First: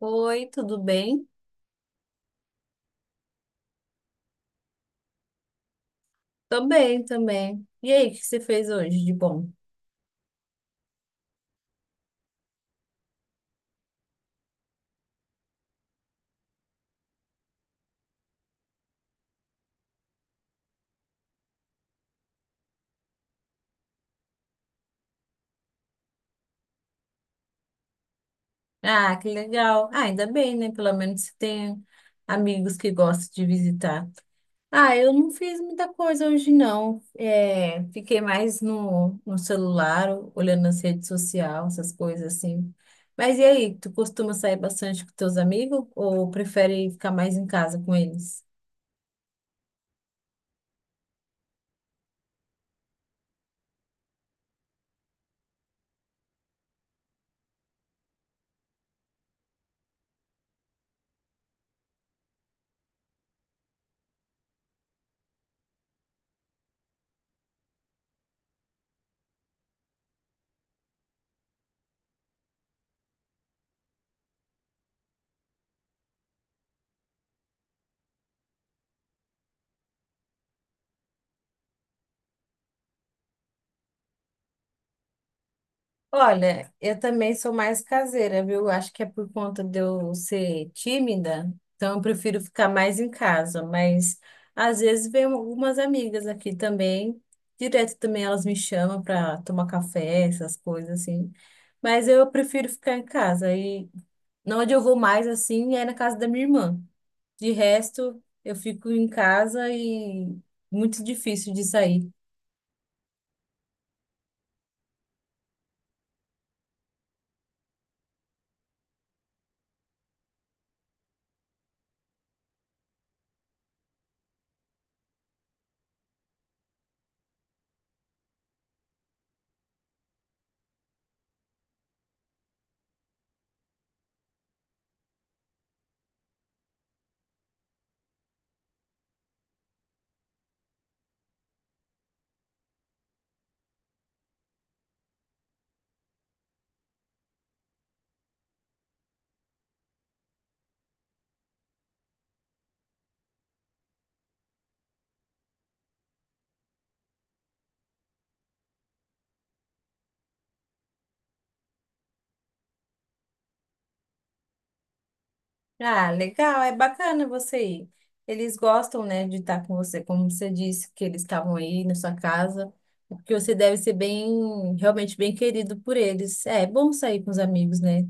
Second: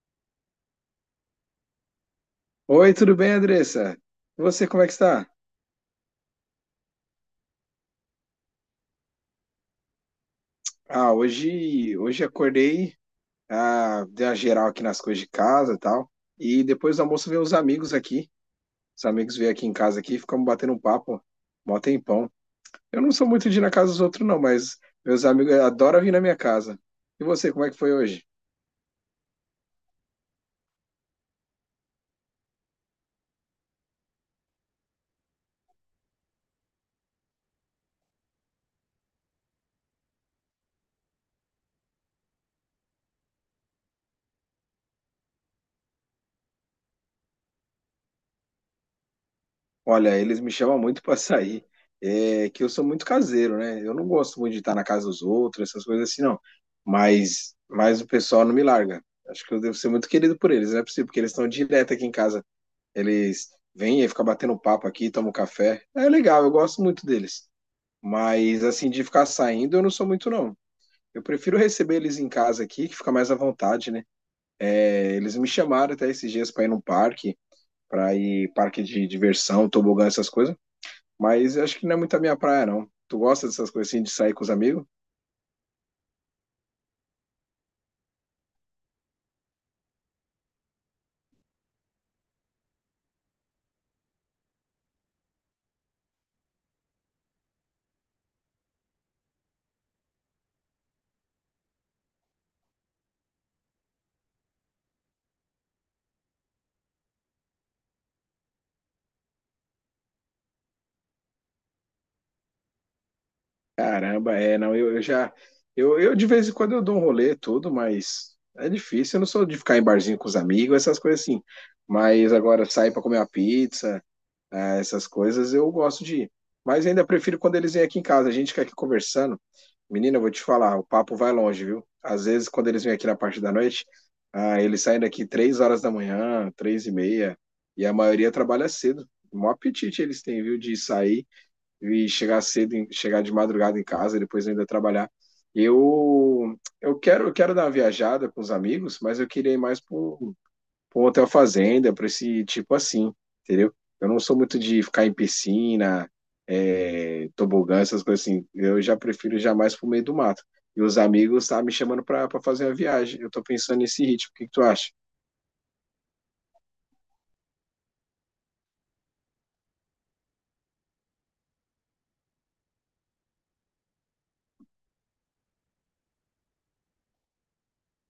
Oi, tudo bem? Oi, tudo bem, Andressa? E você, como é que está? Tô bem também. E aí, o que você fez hoje de bom? Ah, hoje acordei, ah, dei uma geral aqui nas coisas de casa e tal. E depois do almoço veio os amigos aqui. Os amigos vieram aqui em casa aqui, ficamos batendo um papo, mó tempão. Eu não sou muito de ir na casa dos outros, não, mas meus amigos adoram vir na minha casa. E você, como é que foi hoje? Ah, que legal. Ah, ainda bem, né? Pelo menos você tem amigos que gostam de visitar. Ah, eu não fiz muita coisa hoje, não. É, fiquei mais no celular, olhando as redes sociais, essas coisas assim. Mas e aí, tu costuma sair bastante com teus amigos ou prefere ficar mais em casa com eles? Olha, eles me chamam muito para sair, é, que eu sou muito caseiro, né? Eu não gosto muito de estar na casa dos outros, essas coisas assim, não. Mas o pessoal não me larga. Acho que eu devo ser muito querido por eles, não é possível, porque eles estão direto aqui em casa. Eles vêm e ficam batendo papo aqui, tomam café. É legal, eu gosto muito deles. Mas, assim, de ficar saindo, eu não sou muito, não. Eu prefiro receber eles em casa aqui, que fica mais à vontade, né? É, eles me chamaram até esses dias para ir num parque, para ir parque de diversão, tobogã, essas coisas. Mas eu acho que não é muito a minha praia, não. Tu gosta dessas coisas assim de sair com os amigos? Olha, eu também sou mais caseira, viu? Acho que é por conta de eu ser tímida, então eu prefiro ficar mais em casa. Mas às vezes vem algumas amigas aqui também, direto também elas me chamam para tomar café, essas coisas assim. Mas eu prefiro ficar em casa. E onde eu vou mais assim é na casa da minha irmã. De resto, eu fico em casa e muito difícil de sair. Caramba, é, não, eu já. Eu de vez em quando eu dou um rolê, tudo, mas é difícil. Eu não sou de ficar em barzinho com os amigos, essas coisas assim. Mas agora sair pra comer uma pizza, essas coisas, eu gosto de ir. Mas ainda prefiro quando eles vêm aqui em casa. A gente fica aqui conversando. Menina, eu vou te falar, o papo vai longe, viu? Às vezes, quando eles vêm aqui na parte da noite, ah, eles saem daqui 3h da manhã, 3h30, e a maioria trabalha cedo. O maior apetite eles têm, viu, de sair e chegar cedo, chegar de madrugada em casa, depois ainda trabalhar. Eu quero dar uma viajada com os amigos, mas eu queria ir mais para um hotel fazenda, para esse tipo assim, entendeu? Eu não sou muito de ficar em piscina, é, tobogã, essas coisas assim. Eu já prefiro jamais pro meio do mato. E os amigos tá me chamando para fazer uma viagem. Eu tô pensando nesse ritmo. O que que tu acha? Ah, legal, é bacana você ir. Eles gostam, né, de estar com você, como você disse, que eles estavam aí na sua casa, porque você deve ser bem, realmente bem querido por eles. É, é bom sair com os amigos, né?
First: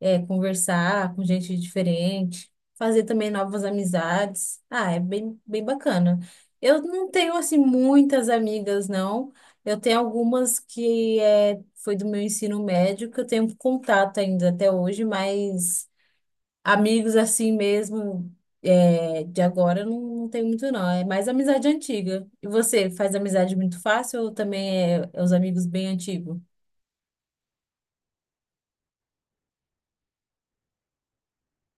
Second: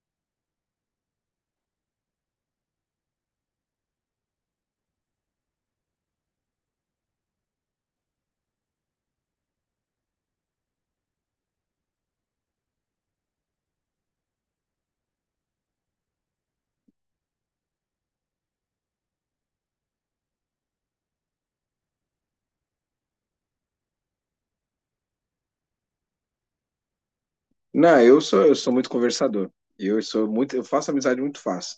É, conversar com gente diferente, fazer também novas amizades. Ah, é bem, bem bacana. Eu não tenho, assim, muitas amigas, não. Eu tenho algumas que é, foi do meu ensino médio, que eu tenho contato ainda até hoje, mas. Amigos assim mesmo, é, de agora, eu não tenho muito, não. É mais amizade antiga. E você, faz amizade muito fácil ou também é os amigos bem antigos? Não, eu sou muito conversador. Eu faço amizade muito fácil.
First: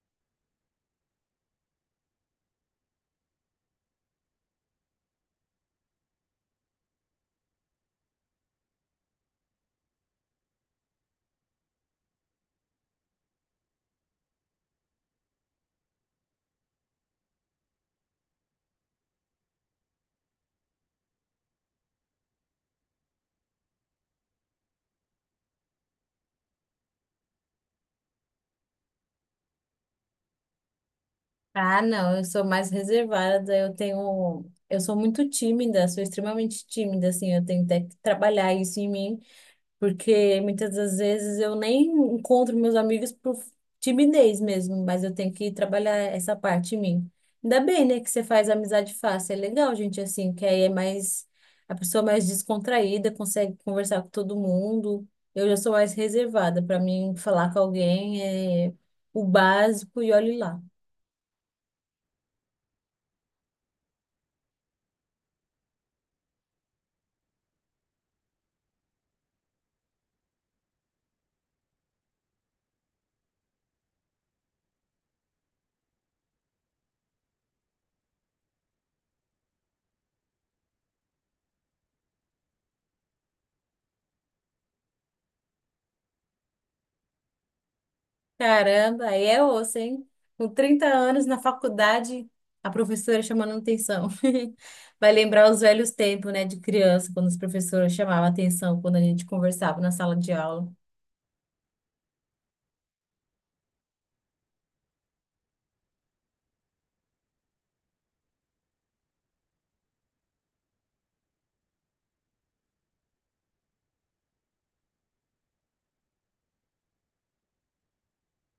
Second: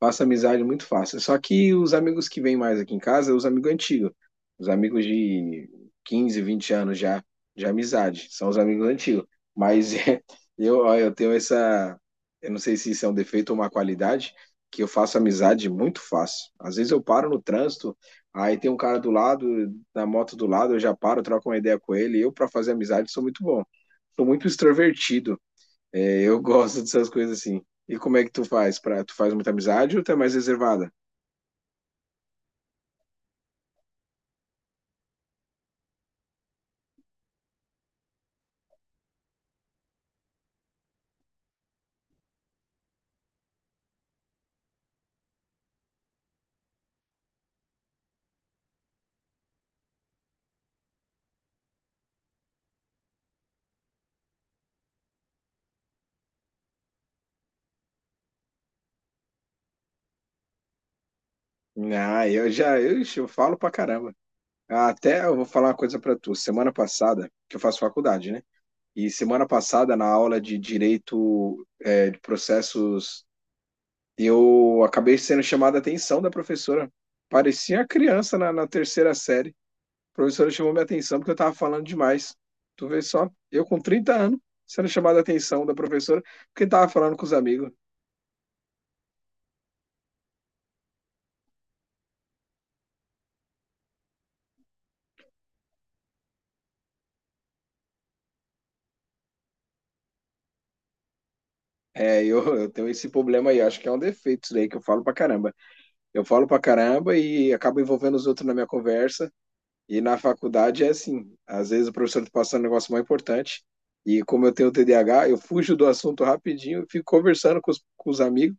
Faço amizade muito fácil. Só que os amigos que vêm mais aqui em casa, os amigos antigos, os amigos de 15, 20 anos já de amizade, são os amigos antigos. Mas é, eu, ó, eu tenho essa, eu não sei se isso é um defeito ou uma qualidade, que eu faço amizade muito fácil. Às vezes eu paro no trânsito, aí tem um cara do lado, na moto do lado, eu já paro, troco uma ideia com ele. Eu para fazer amizade sou muito bom. Sou muito extrovertido. É, eu gosto dessas coisas assim. E como é que tu faz? Pra, tu faz muita amizade ou tu é mais reservada? Ah, não, eu sou mais reservada, eu tenho, eu sou muito tímida, sou extremamente tímida, assim, eu tenho até que trabalhar isso em mim. Porque muitas das vezes eu nem encontro meus amigos por timidez mesmo, mas eu tenho que trabalhar essa parte em mim. Ainda bem, né, que você faz amizade fácil. É legal, gente, assim, que aí é mais, a pessoa é mais descontraída, consegue conversar com todo mundo. Eu já sou mais reservada. Para mim, falar com alguém é o básico e olhe lá. Ah, eu já, eu, ixi, eu falo pra caramba. Ah, até eu vou falar uma coisa pra tu. Semana passada, que eu faço faculdade, né? E semana passada, na aula de direito, é, de processos, eu acabei sendo chamada a atenção da professora. Parecia criança na terceira série. A professora chamou minha atenção porque eu tava falando demais. Tu vê só, eu com 30 anos, sendo chamada a atenção da professora, porque tava falando com os amigos. Caramba, aí é osso, hein? Com 30 anos na faculdade, a professora chamando atenção. Vai lembrar os velhos tempos, né, de criança, quando os professores chamavam atenção quando a gente conversava na sala de aula. É, eu tenho esse problema aí, acho que é um defeito isso daí que eu falo pra caramba. Eu falo pra caramba e acabo envolvendo os outros na minha conversa. E na faculdade é assim, às vezes o professor tá passando um negócio mais importante e como eu tenho TDAH, eu fujo do assunto rapidinho e fico conversando com os amigos.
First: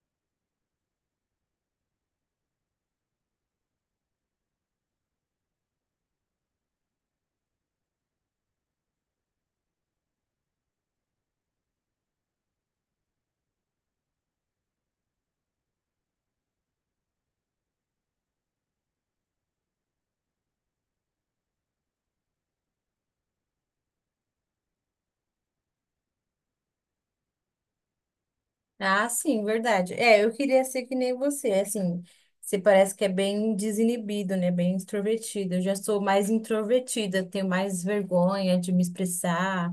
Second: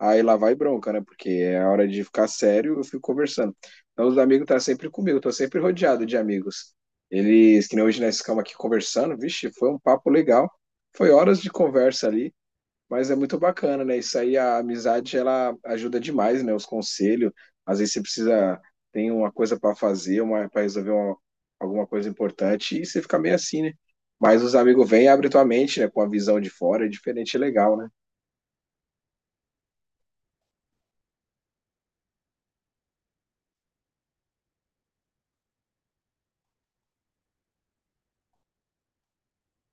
Aí lá vai bronca, né? Porque é a hora de ficar sério, eu fico conversando. Então os amigos tá sempre comigo, tô sempre rodeado de amigos. Eles, que nem hoje nós ficamos aqui conversando, vixe, foi um papo legal. Foi horas de conversa ali, mas é muito bacana, né? Isso aí, a amizade, ela ajuda demais, né? Os conselhos. Às vezes você precisa, tem uma coisa para fazer, uma para resolver alguma coisa importante, e você fica meio assim, né? Mas os amigos vêm e abrem tua mente, né? Com a visão de fora, é diferente e legal, né? Ah, sim, verdade. É, eu queria ser que nem você, assim, você parece que é bem desinibido, né, bem extrovertido. Eu já sou mais introvertida, tenho mais vergonha de me expressar.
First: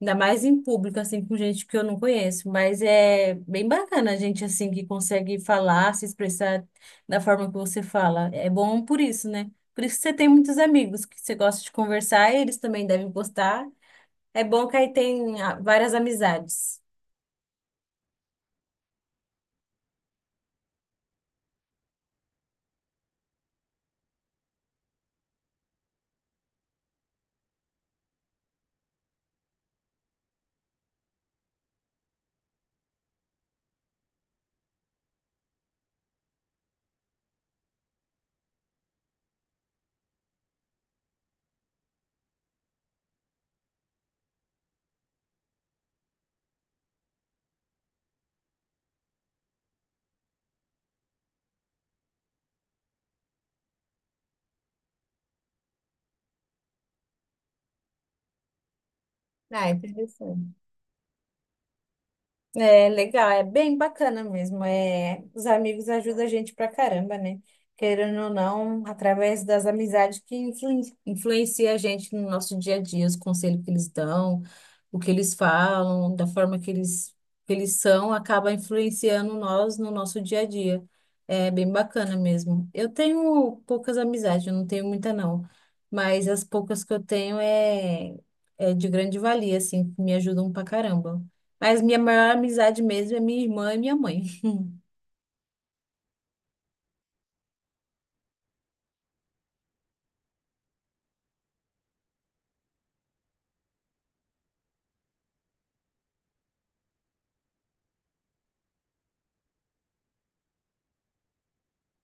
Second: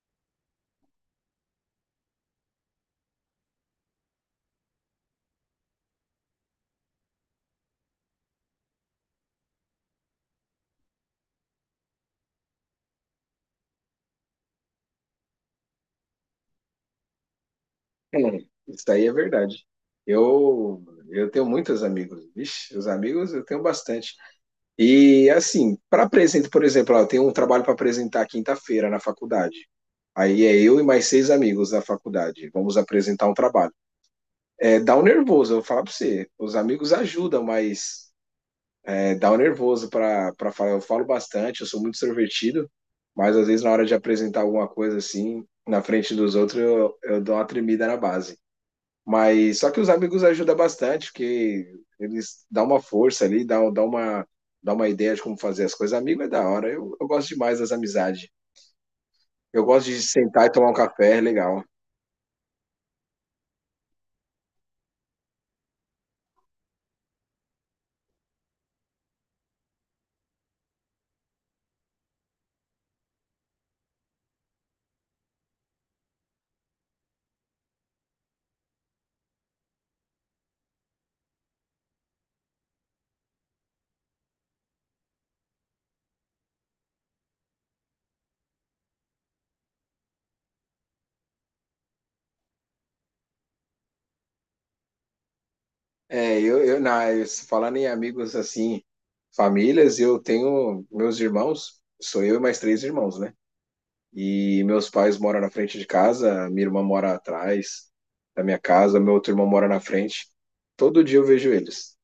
Ainda mais em público, assim, com gente que eu não conheço. Mas é bem bacana a gente, assim, que consegue falar, se expressar da forma que você fala. É bom por isso, né? Por isso que você tem muitos amigos que você gosta de conversar e eles também devem gostar. É bom que aí tem ah, várias amizades. É, isso aí é verdade. Eu, eu tenho muitos amigos. Vixe, os amigos eu tenho bastante. E assim, para apresentar, por exemplo, eu tenho um trabalho para apresentar quinta-feira na faculdade. Aí é eu e mais seis amigos da faculdade. Vamos apresentar um trabalho. É, dá um nervoso, eu vou falar para você. Os amigos ajudam, mas é, dá um nervoso para falar. Eu falo bastante, eu sou muito extrovertido, mas às vezes na hora de apresentar alguma coisa assim, na frente dos outros, eu dou uma tremida na base. Mas só que os amigos ajudam bastante, porque eles dão uma força ali, dão uma ideia de como fazer as coisas. Amigo é da hora, eu gosto demais das amizades. Eu Ah, gosto de sentar e interessante. tomar um café, é legal. É legal, é bem bacana mesmo. É, os amigos ajudam a gente pra caramba, né? Querendo ou não, através das amizades que influencia a gente no nosso dia a dia, os conselhos que eles dão, o que eles falam, da forma que eles são, acaba influenciando nós no nosso dia a dia. É bem bacana mesmo. Eu tenho poucas amizades, eu não tenho muita não, mas as poucas que eu tenho é de grande valia, assim, me ajudam pra caramba. Mas minha maior amizade mesmo é minha irmã e minha mãe. É, eu se falar em amigos assim, famílias, eu tenho meus irmãos, sou eu e mais três irmãos, né? E meus pais moram na frente de casa, minha irmã mora atrás da minha casa, meu outro irmão mora na frente. Todo dia eu vejo eles.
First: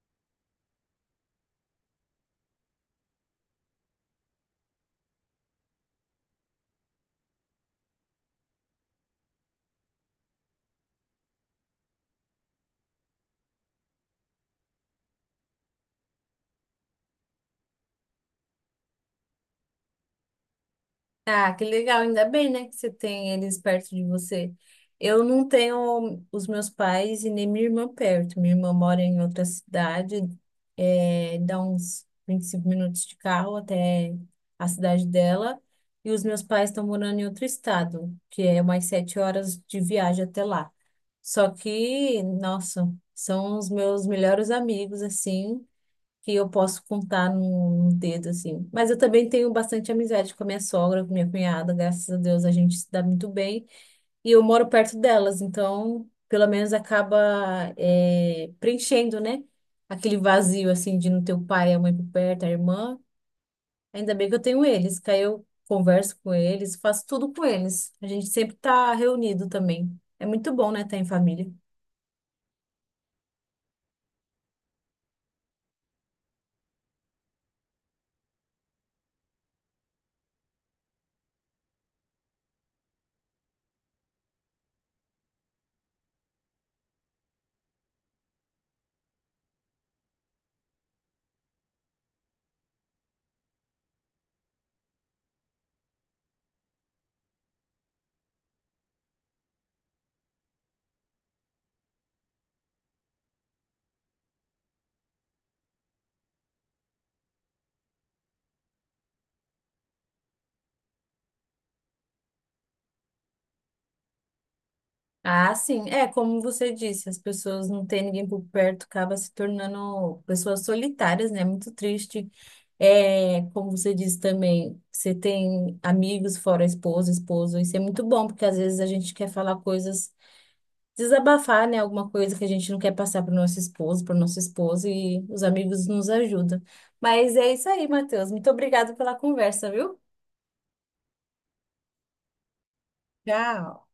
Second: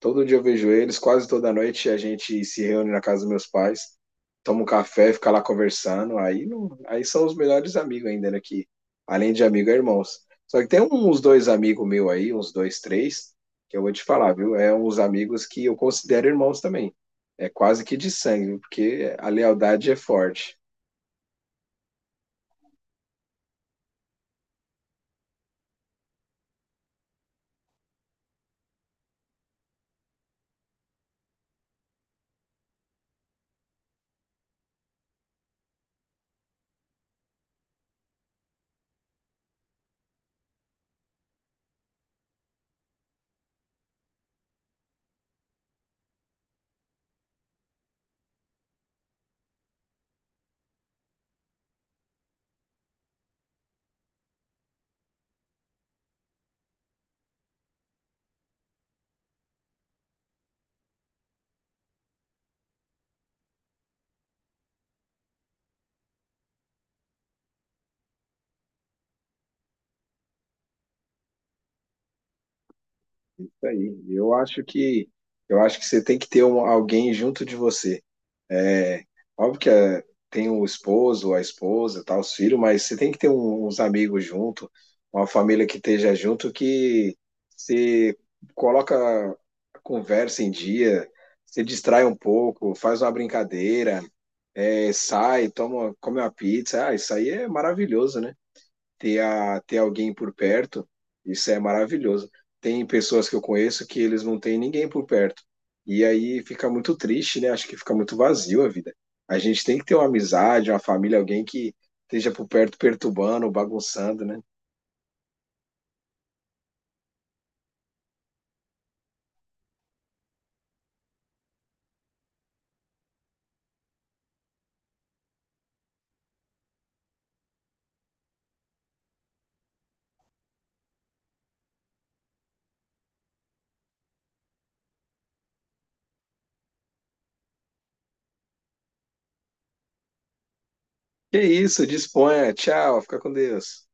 Todo dia eu vejo eles, quase toda noite a gente se reúne na casa dos meus pais, toma um café, fica lá conversando. Aí, não- aí são os melhores amigos ainda, né? Que, além de amigo, é irmãos. Só que tem um, uns dois amigos meus aí, uns dois, três, que eu vou te falar, viu? É uns amigos que eu considero irmãos também. É quase que de sangue, viu? Porque a lealdade é forte. Ah, que legal, ainda bem, né, que você tem eles perto de você. Eu não tenho os meus pais e nem minha irmã perto. Minha irmã mora em outra cidade, é, dá uns 25 minutos de carro até a cidade dela. E os meus pais estão morando em outro estado, que é umas 7 horas de viagem até lá. Só que, nossa, são os meus melhores amigos, assim. Que eu posso contar num dedo, assim. Mas eu também tenho bastante amizade com a minha sogra, com minha cunhada, graças a Deus a gente se dá muito bem. E eu moro perto delas, então pelo menos acaba é, preenchendo, né? Aquele vazio, assim, de não ter o pai, a mãe por perto, a irmã. Ainda bem que eu tenho eles, que aí eu converso com eles, faço tudo com eles. A gente sempre tá reunido também. É muito bom, né, estar em família. Isso aí. Eu acho que você tem que ter alguém junto de você. É, óbvio que é, tem o esposo, a esposa, tá, os filhos, mas você tem que ter uns amigos junto, uma família que esteja junto, que se coloca a conversa em dia, se distrai um pouco, faz uma brincadeira, é, sai, toma, come uma pizza. Ah, isso aí é maravilhoso, né? Ter alguém por perto, isso é maravilhoso. Tem pessoas que eu conheço que eles não têm ninguém por perto. E aí fica muito triste, né? Acho que fica muito vazio a vida. A gente tem que ter uma amizade, uma família, alguém que esteja por perto perturbando, bagunçando, né? Ah, sim. É, como você disse, as pessoas não têm ninguém por perto, acaba se tornando pessoas solitárias, né? Muito triste. É, como você disse também, você tem amigos fora a esposa, esposo, isso é muito bom, porque às vezes a gente quer falar coisas, desabafar, né? Alguma coisa que a gente não quer passar para o nosso esposo, para nossa esposa, e os amigos nos ajudam. Mas é isso aí, Matheus. Muito obrigada pela conversa, viu? Que isso, disponha. Tchau, fica com Tchau. Deus.